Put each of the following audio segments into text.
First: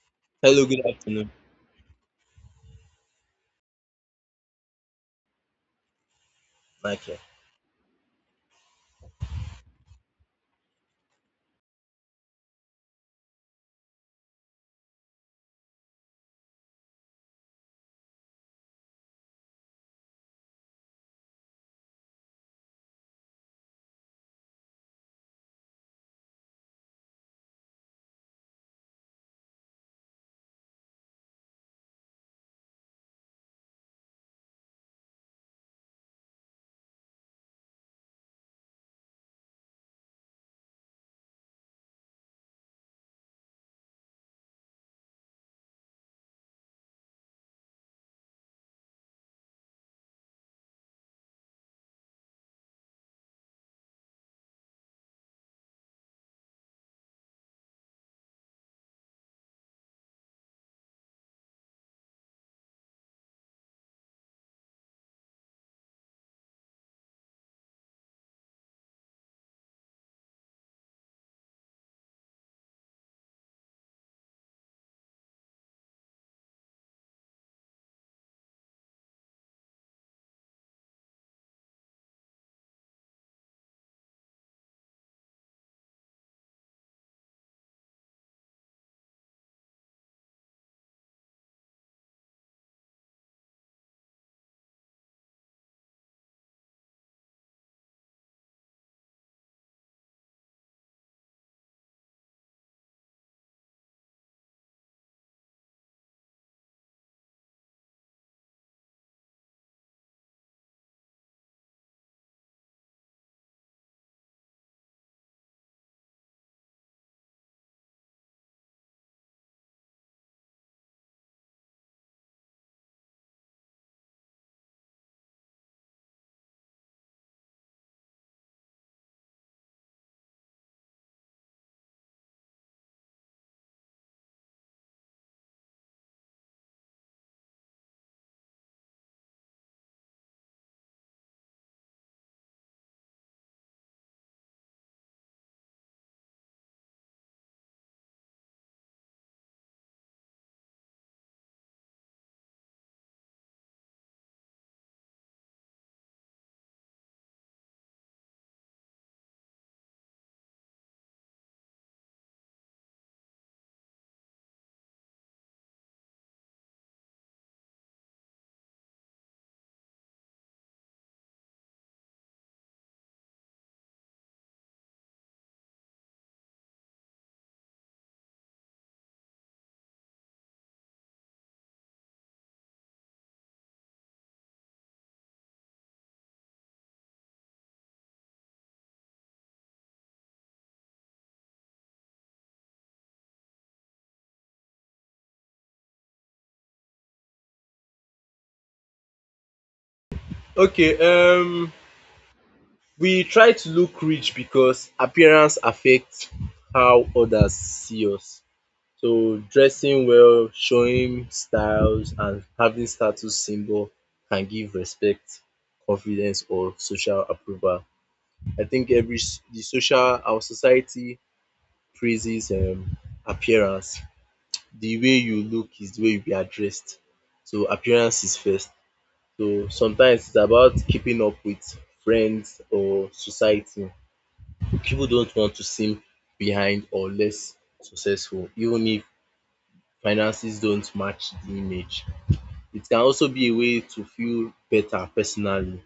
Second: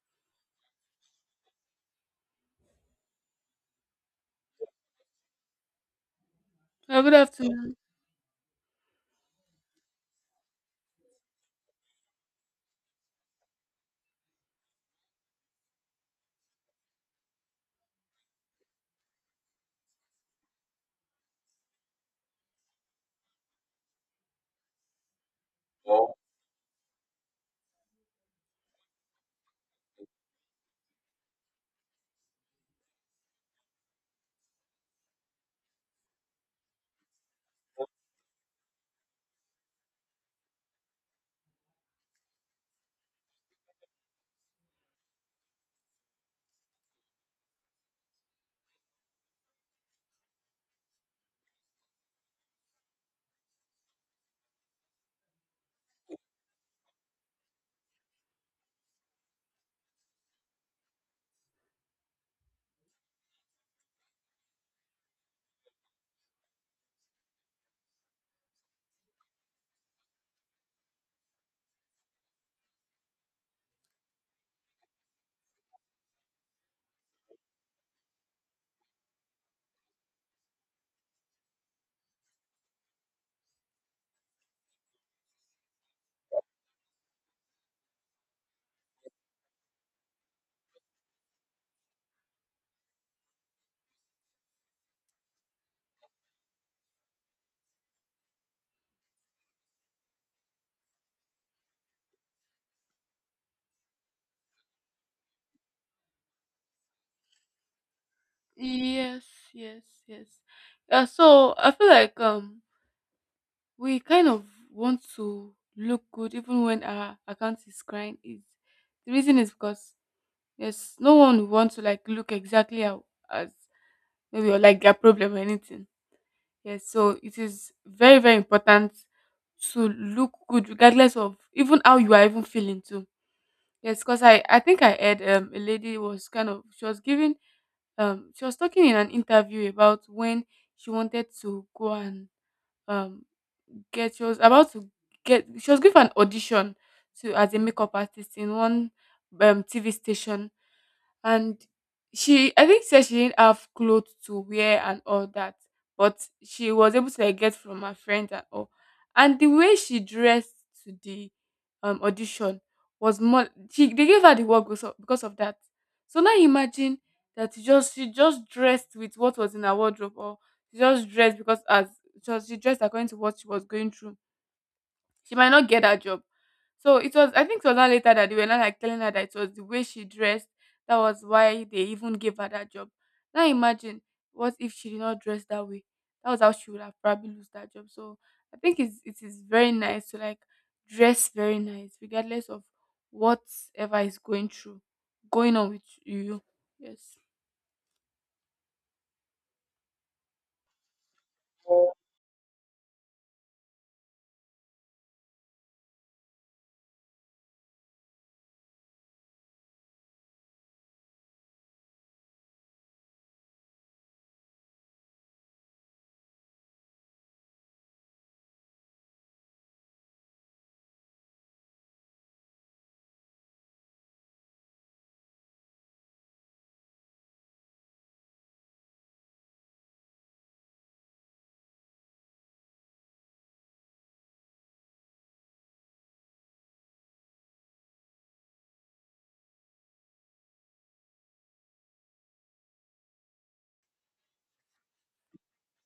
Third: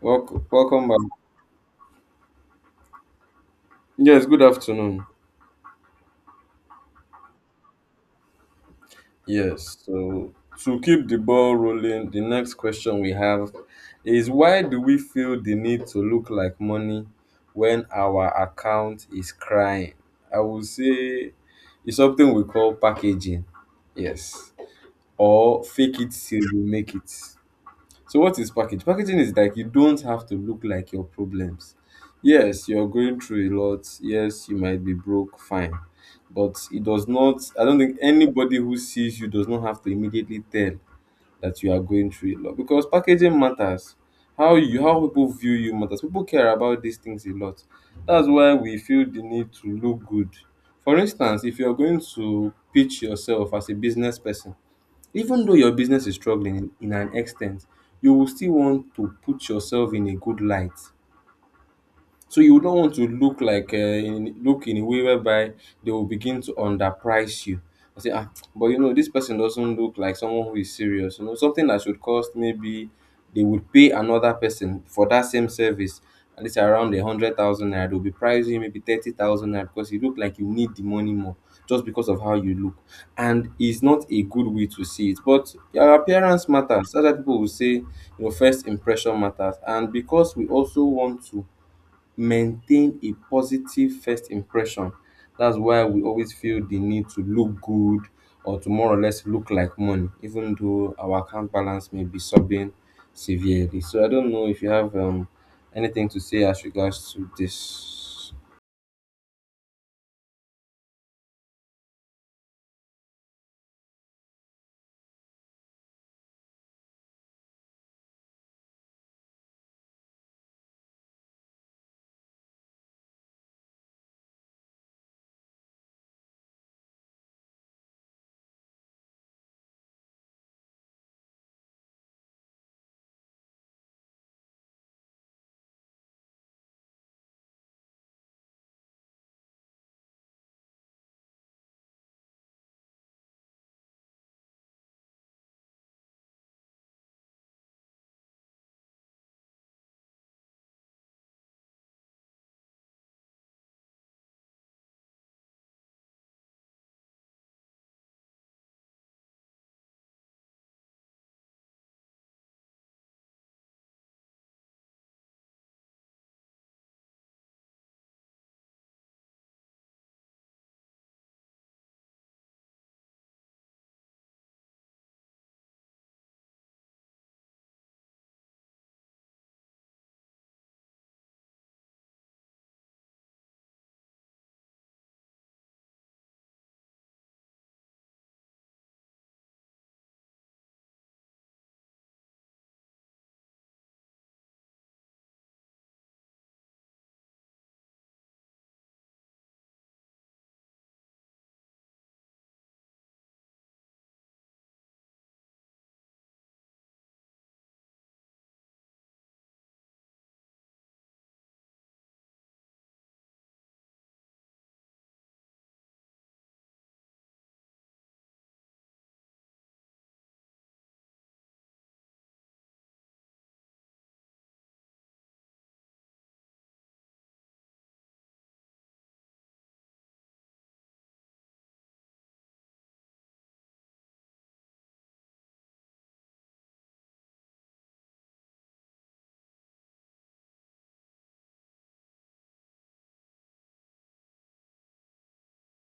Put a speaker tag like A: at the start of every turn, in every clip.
A: Welcome,
B: Hello, good
A: welcome back.
B: afternoon,
A: Yes, good afternoon.
C: Good
B: Michael.
C: afternoon.
A: Yes, so to keep the ball rolling, the next question we have is, why do we feel the need to look like money when our account is crying? I would say it's something we call packaging. Yes, or fake it
C: Well,
A: till you make it. So what is package? Packaging is like, you don't have to look like your problems. Yes, you're going through a lot. Yes, you might be broke, fine. But it does not, I don't think anybody who sees you does not have to immediately tell that you are going through a lot, because packaging matters. How people view you matters. People care about these things a lot. That's why we feel the need to look good. For instance, if you're going to pitch yourself as a business person, even though your business is struggling in an extent, you will still want to put yourself in a good light, so you would not want to look like look in a way whereby they will begin to underprice you. I say, ah, but you know, this person doesn't look like someone who is serious. You know, something that should cost, maybe they would pay another person for that same service, and it's around 100,000 naira. They'll be pricing you maybe 30,000 naira because you look like you need the money more, just because of how you look, and it's not a good way to see it. But your appearance matters. Other people will say, you know, first impression matters, and because we also want to maintain a positive first impression. That's why we always feel the need to look good, or to more or less look like money, even though our account balance may be subbing severely. So I don't know if you have anything to say as regards to this.
C: yes, yes, yes. So I feel like we kind of want to look good even when our account is crying. Is the reason is because yes, no one would want to like look exactly how, as maybe or like their problem or anything. Yes, so it is very important to look good regardless of even how you are even feeling too. Yes, because I think I heard a lady was kind of she was giving she was talking in an interview about when she wanted to go and um get she was about to get she was given an audition to as a makeup artist in one TV station, and she I think said she didn't have clothes to wear and all that, but she was able to like get from her friends and all. And the way she dressed to the audition was more she they gave her the work because of that. So now imagine that she just dressed with what was in her wardrobe or she just dressed because as because she dressed according to what she was going through. She might not get that job. So it was I think it was not later that they were not like telling her that it was the way she dressed that was why they even gave her that job. Now imagine what if she did not dress that way. That was how she would have probably lose that job. So I think it is very nice to like dress very nice regardless of whatever is going on with you. Yes.
B: Okay, um, we try to look rich because appearance affects how others see us. So dressing well, showing styles, and having status symbol can give respect, confidence, or social approval. I think the social our society praises appearance. The way you look is the way you be addressed. So appearance is first. So sometimes it's about keeping up with friends or society. People don't want to seem behind or less successful, even if finances don't match the image. It can also be a way to feel better personally.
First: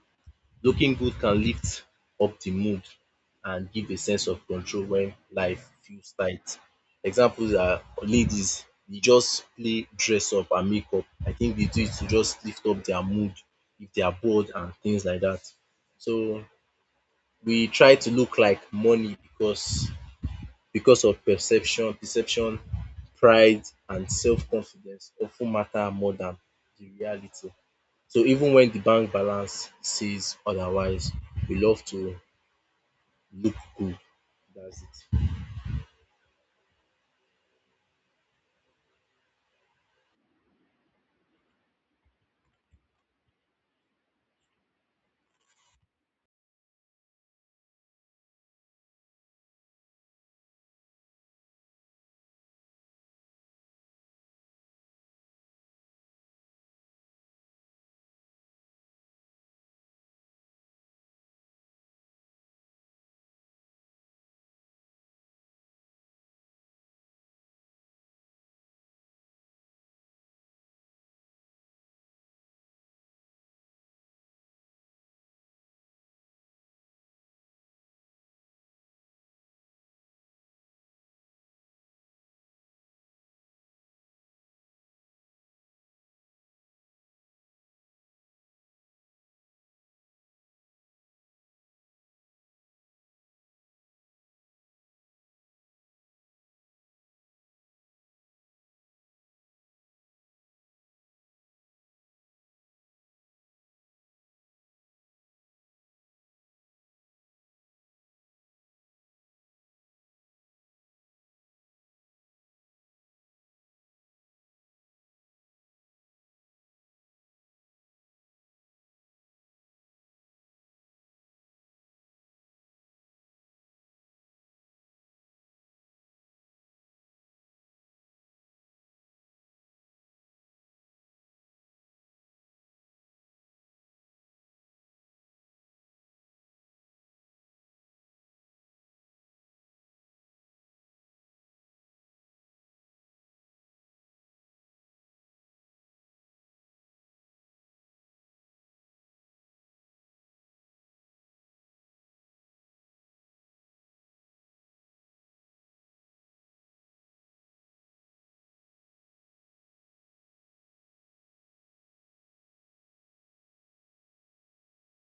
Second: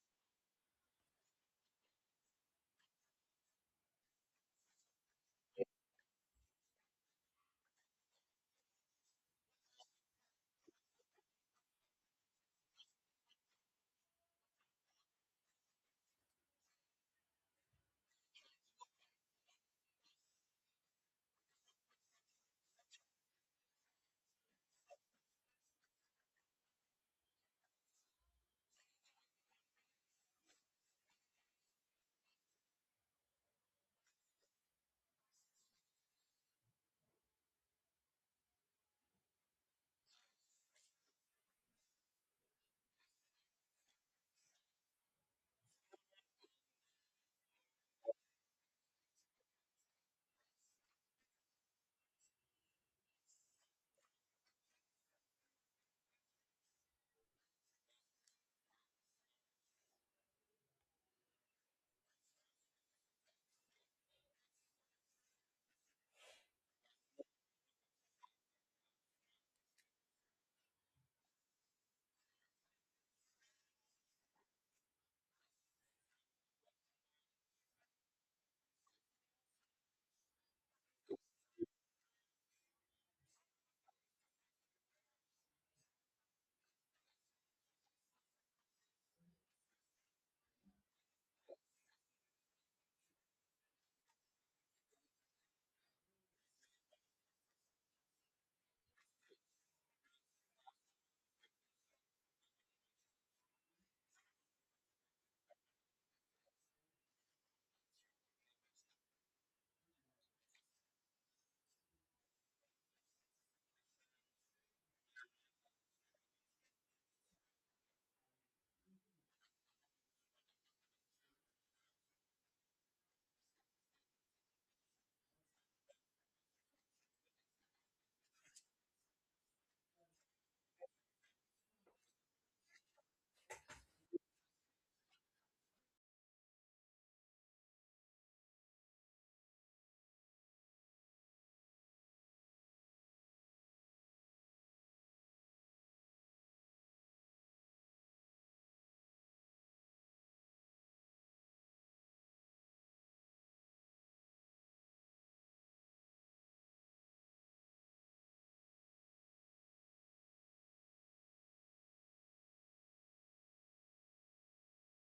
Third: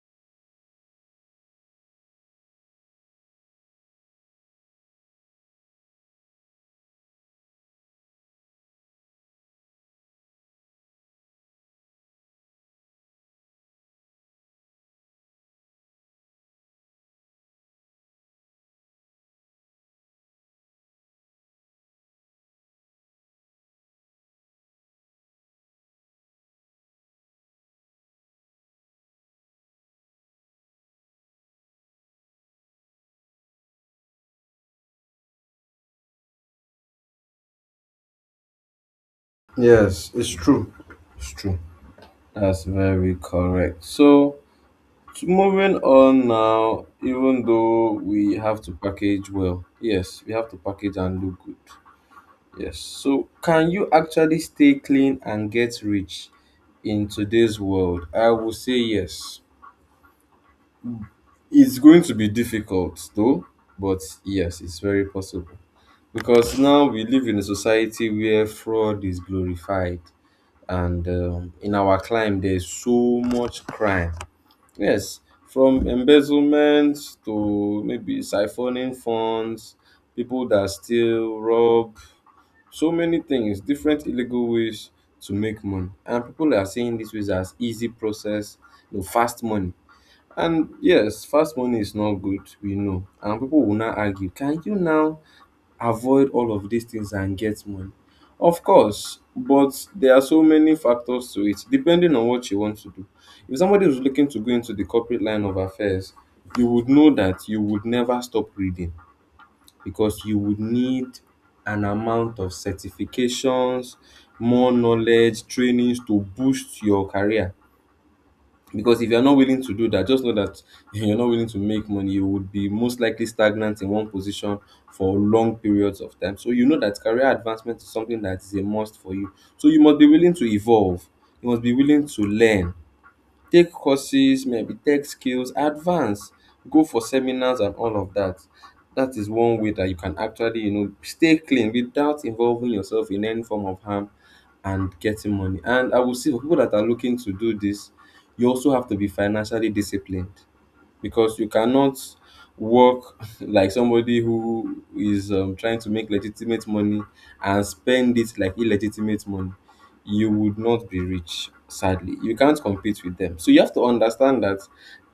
B: Looking good can lift up the mood and give a sense of control when life feels tight. Examples are ladies, they just play dress up and makeup. I think they do it to just lift up their mood if they are bored and things like that. So we try to look like money because of perception, pride and self-confidence often matter more than the reality. So even when the bank balance says otherwise, we love to look cool. That's it.
A: Yes, it's true. It's true. That's very correct. So, to moving on now, even though we have to package well, yes, we have to package and look good. Yes. So, can you actually stay clean and get rich in today's world? I will say yes. It's going to be difficult though, but yes, it's very possible. Because now we live in a society where fraud is glorified, and in our climb, there's so much crime. Yes, from embezzlement to maybe siphoning funds, people that steal, rob, so many things, different illegal ways to make money. And people are seeing this ways as easy process, you know, fast money. And yes, fast money is not good, we know. And people will now argue, can you now avoid all of these things and get money? Of course, but there are so many factors to it, depending on what you want to do. If somebody is looking to go into the corporate line of affairs, you would know that you would never stop reading, because you would need an amount of certifications, more knowledge, trainings to boost your career. Because if you're not willing to do that, just know that you're not willing to make money, you would be most likely stagnant in one position for long periods of time. So you know that career advancement is something that is a must for you. So you must be willing to evolve, you must be willing to learn, take courses, maybe tech skills advance, go for seminars and all of that. That is one way that you can actually, you know, stay clean without involving yourself in any form of harm and getting money. And I will say, for people that are looking to do this, you also have to be financially disciplined, because you cannot work like somebody who is trying to make legitimate money and spend it like illegitimate money. You would not be rich, sadly. You can't compete with them, so you have to understand that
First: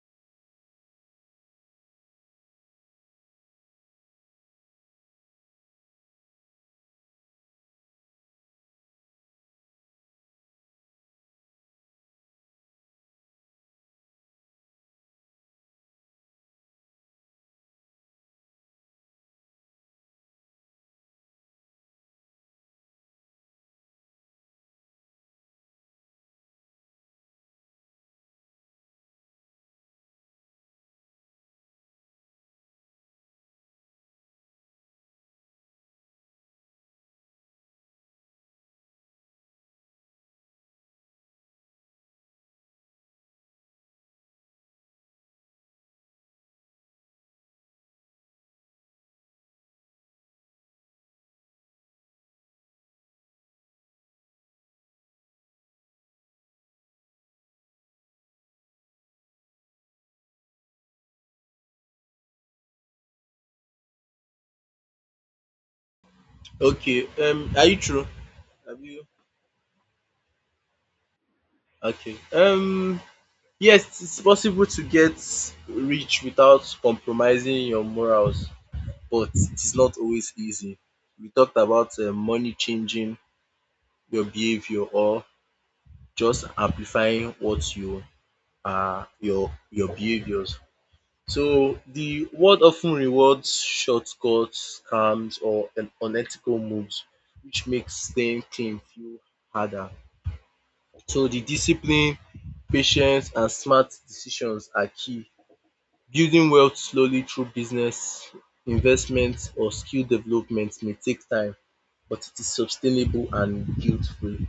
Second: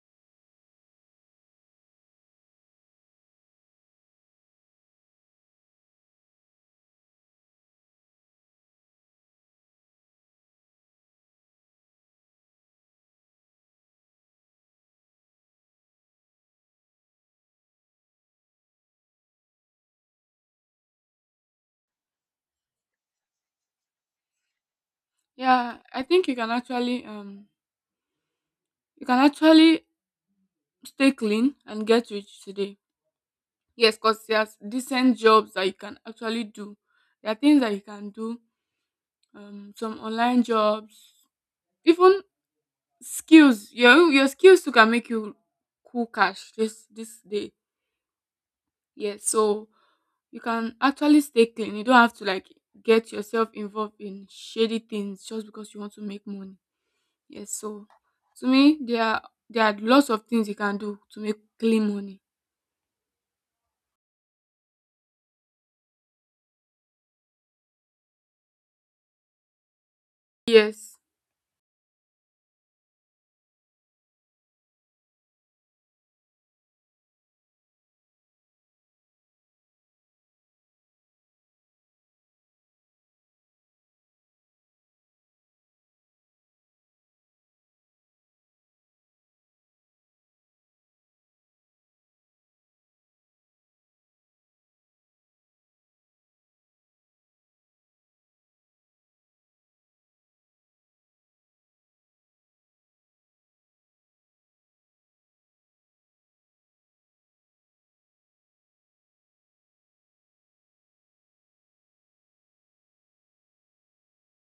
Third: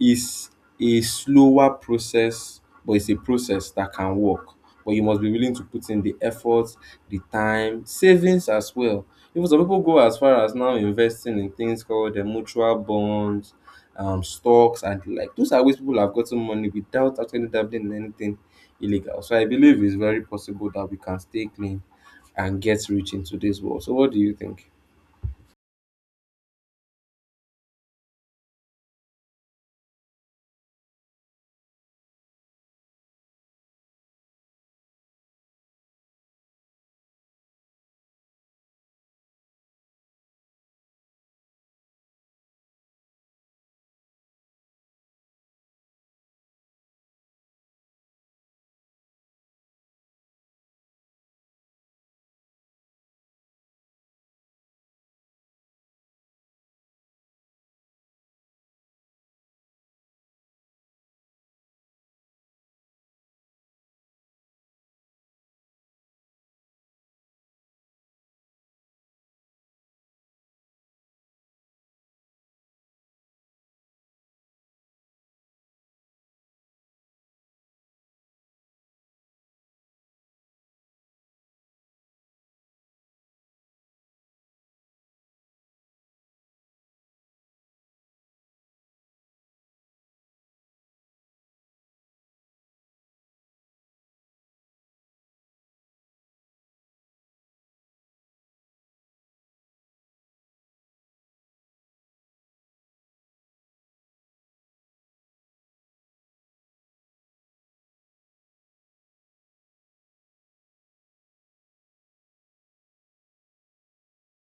A: it's a slower process, but it's a process that can work. But you must be willing to put in the effort, the time, savings as well. Even some people go as far as now investing in things called the mutual bonds, stocks and the like. Those are ways people have gotten money without actually dabbling in anything illegal. So I believe it's very possible that we can stay clean and get rich in today's world. So what do you think?
C: Yeah, I think you can actually you can actually stay clean and get rich today. Yes, because there's decent jobs that you can actually do. There are things that you can do, some online jobs, even skills. Your skills too can make you cool cash this day. Yes, so you can actually stay clean. You don't have to like get yourself involved in shady things just because you want to make money. Yes, so to me there are lots of things you can do to make clean money.
B: Okay. Are you true? Have you?
C: Yes.
B: Okay. Yes, it's possible to get rich without compromising your morals, but it is not always easy. We talked about money changing your behavior or just amplifying what you are your behaviors. So the world often rewards shortcuts, scams, or unethical moves, which makes staying clean feel harder. So the discipline, patience, and smart decisions are key. Building wealth slowly through business, investment, or skill development may take time, but it is sustainable and guilt-free.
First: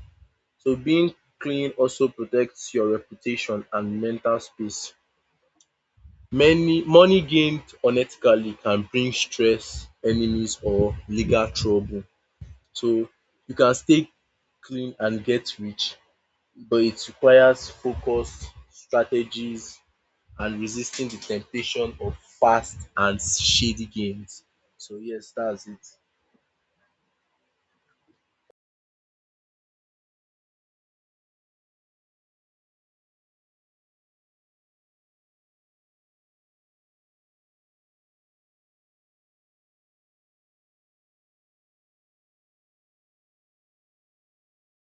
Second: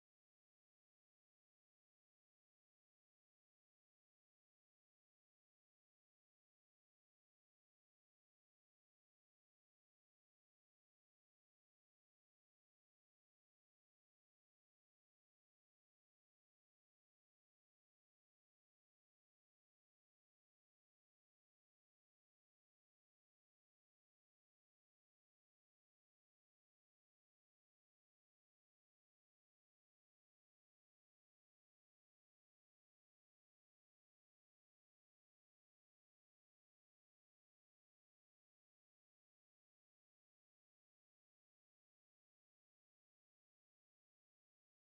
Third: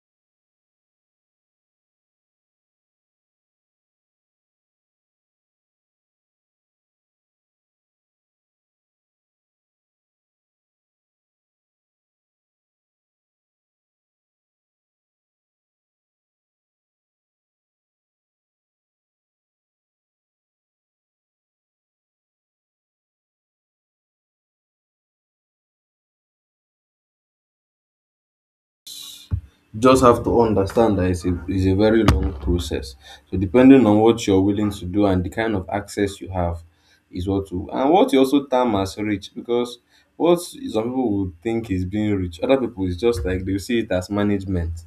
B: So being clean also protects your reputation and mental space. Many Money gained unethically can bring stress, enemies or legal trouble. So you can stay clean and get rich, but it requires focus, strategies and resisting the temptation of fast and shady gains. So yes, that's it.
A: Just have to understand that it's a very long process. So depending on what you're willing to do and the kind of access you have is what you, and what you also term as rich. Because what some people would think is being rich, other people is just like they see it as management.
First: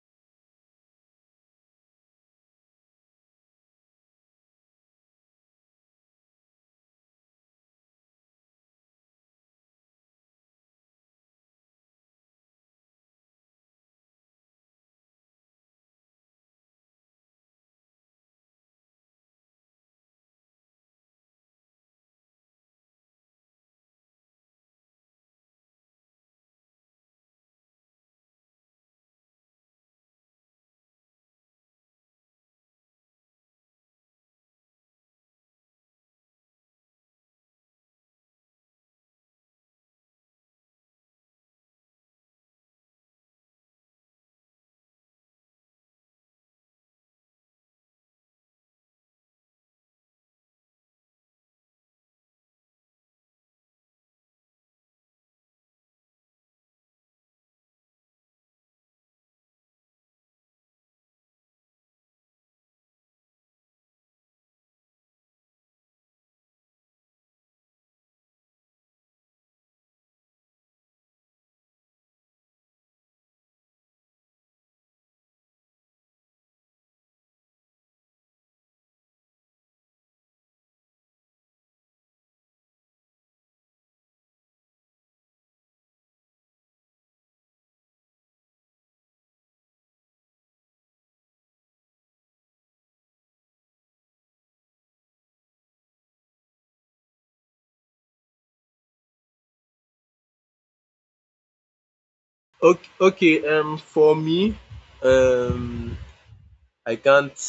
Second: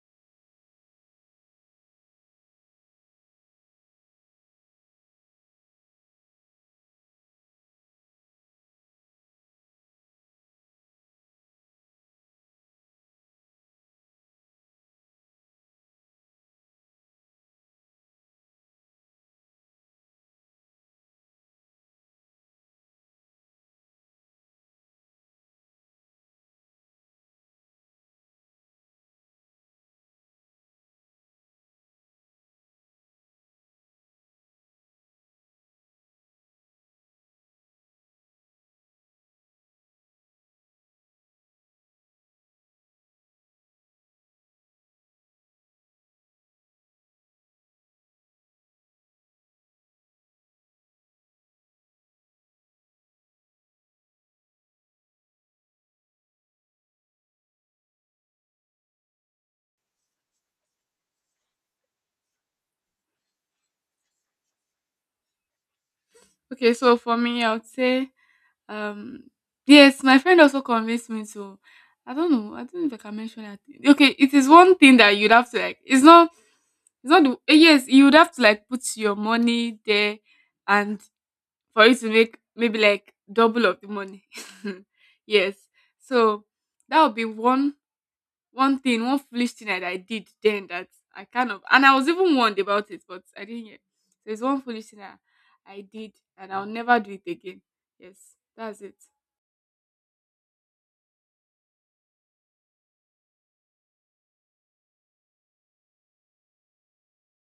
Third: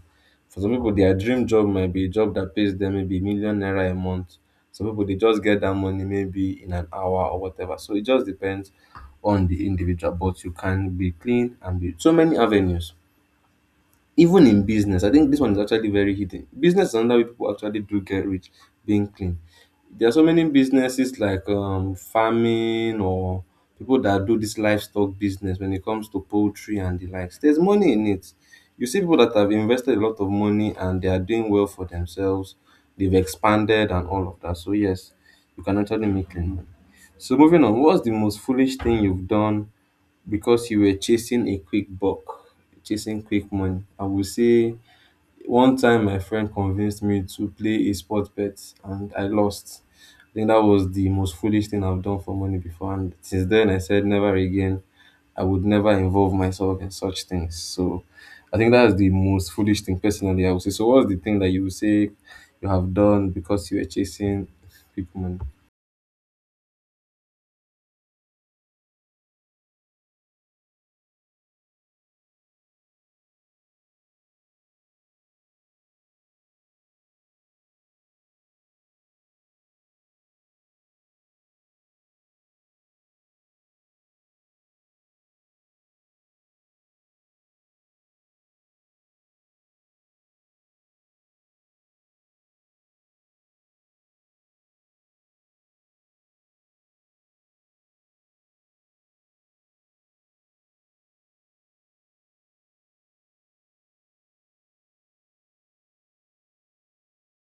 A: For some people, their dream job might be a job that pays them maybe 1 million naira a month. Some people they just get that money maybe in an hour or whatever. So it just depends on the individual, but you can be clean and be so many avenues. Even in business, I think this one is actually very hidden. Business is another way people actually do get rich being clean. There are so many businesses, like farming, or people that do this livestock business when it comes to poultry and the likes. There's money in it. You see people that have invested a lot of money and they are doing well for themselves. They've expanded and all of that. So yes, you can actually make clean money. So moving on, what's the most foolish thing you've done because you were chasing a quick buck, chasing quick money? I would say one time my friend convinced me to play a sport bet and I lost. I think that was the most foolish thing I've done for money before. And since then, I said never again. I would never involve myself in such things. So I think that's the most foolish thing personally I would say. So what's the thing that you would say you have done because you were chasing quick money?
C: Okay, so for me, I would say, um, yes, my friend also convinced me to. I don't know. I don't know if I can mention that. Okay, it is one thing that you'd have to like. It's not. It's not. The, eh, yes, you would have to like put your money there, and for you to make maybe like double of the money. Yes. So that would be one foolish thing that I did then that I kind of and I was even warned about it, but I didn't hear. There's one foolish thing that I did and I'll never do it again. Yes, that's it.
B: Okay, for me, um, I can't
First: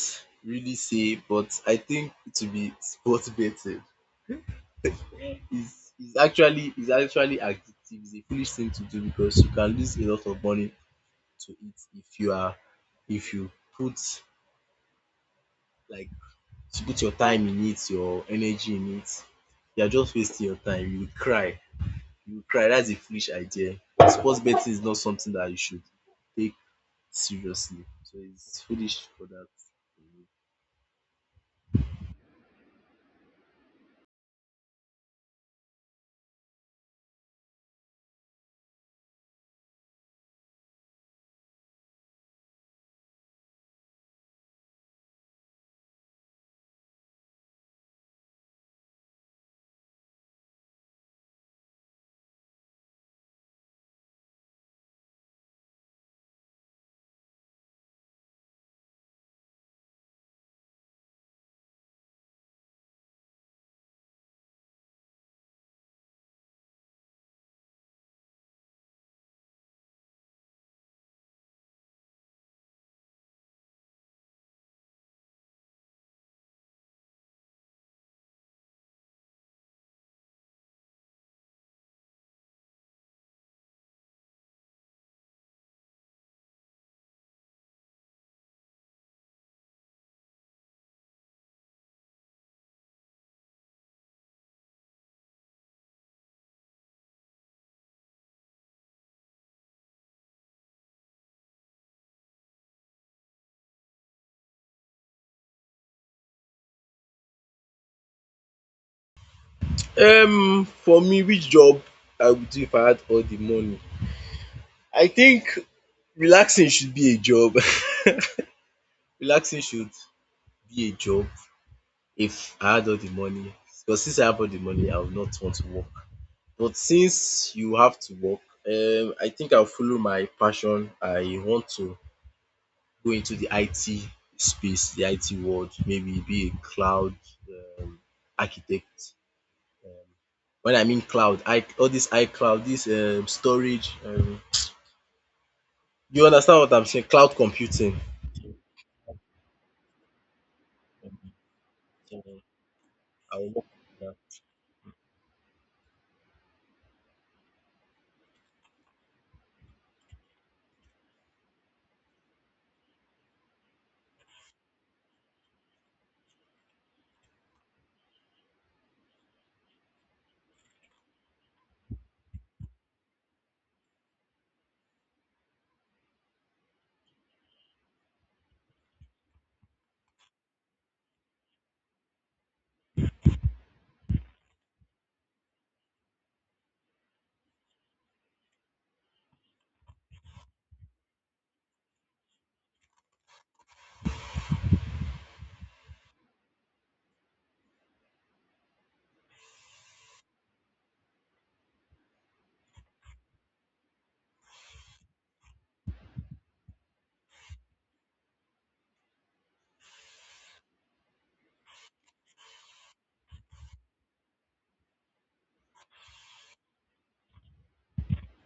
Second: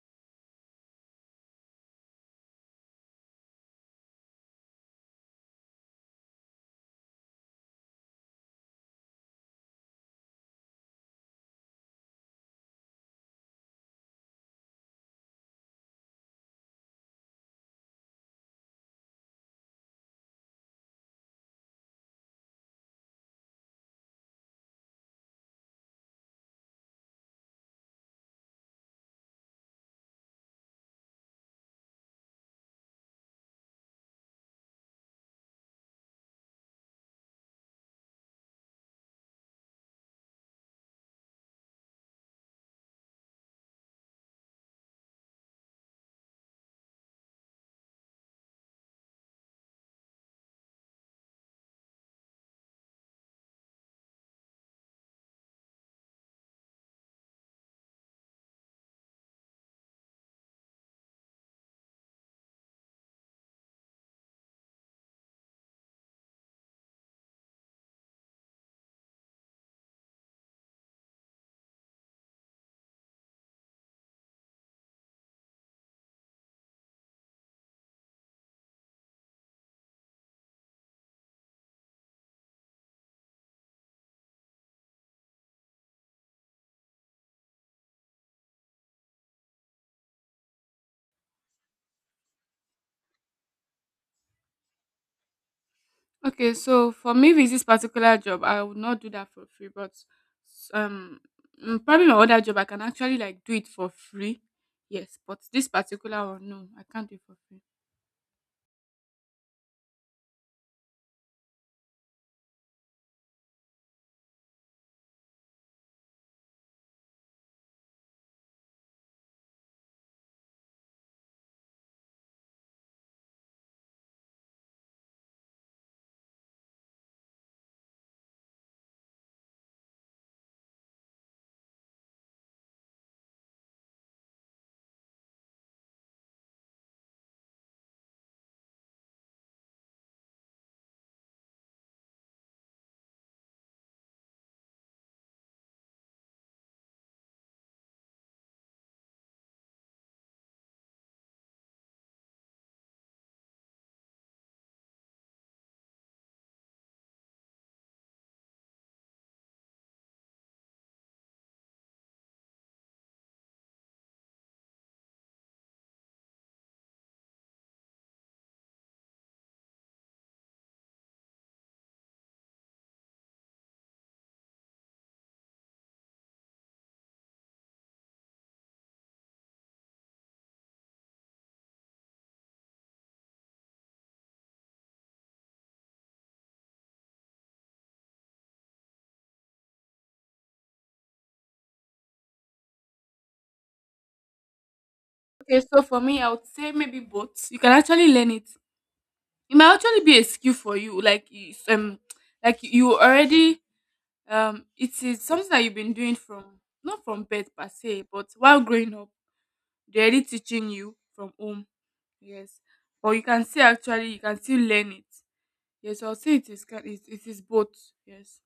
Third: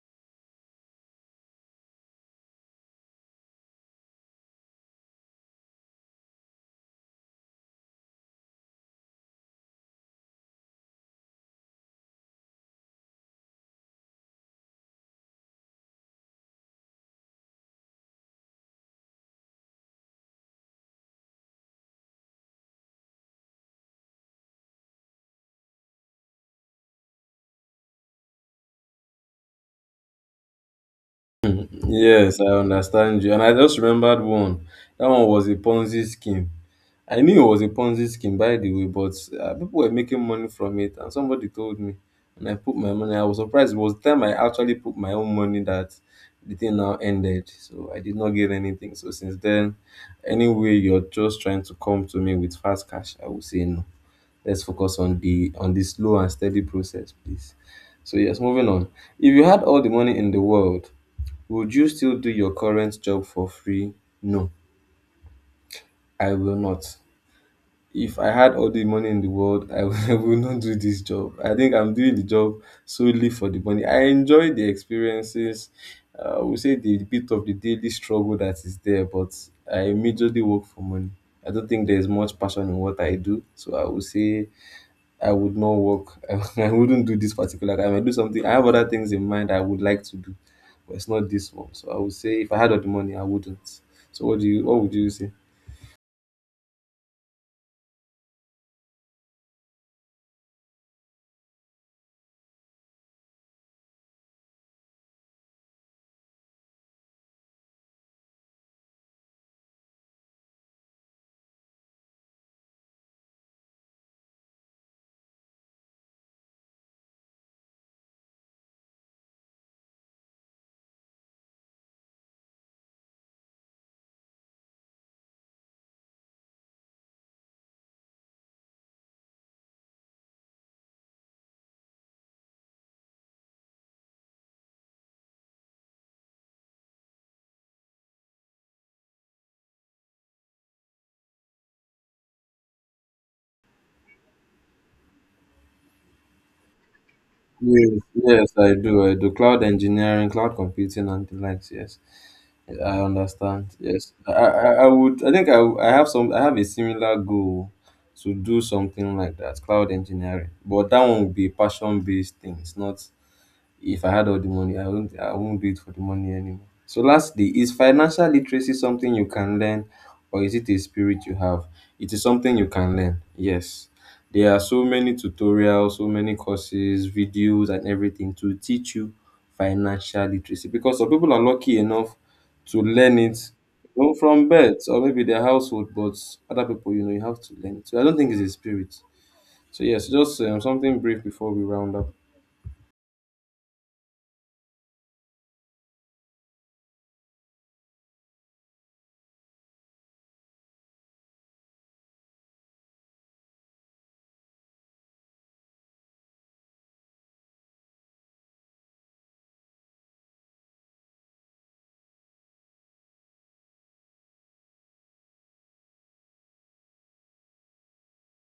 B: really say, but I think it will be sports betting. Is actually addictive. It's a foolish thing to do because you can lose a lot of money to it if you are, if you put, like, if you put your time in it, your energy in it. You are just wasting your time. You will cry. You will cry. That's a foolish idea. Sports betting is not something that you should take seriously. So it's foolish for that.
A: Yes, I understand you. And I just remembered one. That one was a Ponzi scheme. I knew it was a Ponzi scheme, by the way, but people were making money from it. And somebody told me, and I put my money. I was surprised. It was the time I actually put my own money that the thing now ended. So I did not get anything. So since then, anyway, you're just trying to come to me with fast cash, I would say no. Let's focus on the slow and steady process, please. So yes, moving on. If you had all the money in the world, would you still do your current job for free? No, I will not. If I had all the money in the world, I will, I will not do this job. I think I'm doing the job solely for the money. I enjoy the experiences. I would say the bit of the daily struggle that is there, but I majorly work for money. I don't think there's much passion in what I do. So I would say I would not work. I wouldn't do this particular time. I do something. I have other things in mind I would like to do, but it's not this one. So I would say if I had all the money, I wouldn't. So what do you? What would you say?
C: Okay, so for me with this particular job, I would not do that for free, but um probably my other job I can actually like do it for free. Yes, but this particular one, no, I can't do it for free.
B: Um, for me, which job I would do if I had all the money? I think relaxing should be a job. Relaxing should be a job if I had all the money, because since I have all the money I would not want to work. But since you have to work, um, I think I'll follow my passion. I want to go into the IT space, the IT world, maybe be a cloud um architect. um When I mean cloud, I all this iCloud, this storage, um, you understand what I'm saying? Cloud computing.
A: Yes, yes, I do. I do cloud engineering, cloud computing, and the likes. Yes, I
B: I will work.
A: understand. Yes, I would. I think I have some. I have a similar goal to do something like that, cloud engineering. But that one would be passion based things, not. If I had all the money, I won't do it for the money anymore. So lastly, is financial literacy something you can learn, or is it a spirit you have? It is something you can learn. Yes. There are so many tutorials, so many courses, videos and everything to teach you financial literacy, because some people are lucky enough to learn it, you know, from birth or maybe their household, but other people, you know, you have to learn it. So I don't think it's a spirit. So yes, just something brief before we round up.
C: Okay, so for me, I would say maybe both. You can actually learn it. It might actually be a skill for you. Like it's, like you already it is something that you've been doing from not from birth per se, but while growing up, they're already teaching you from home. Yes, but you can still actually you can still learn it. Yes, I'll say it is it is both. Yes.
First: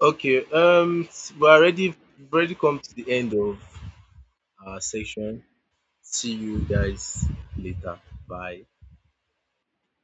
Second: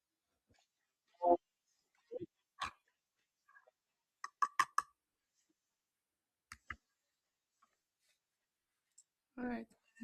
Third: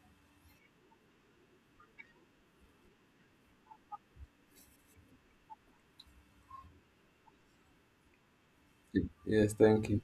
B: We're already come to the end of our section. See you guys later. Bye.
C: All
A: Yes,
C: right.
A: thank you.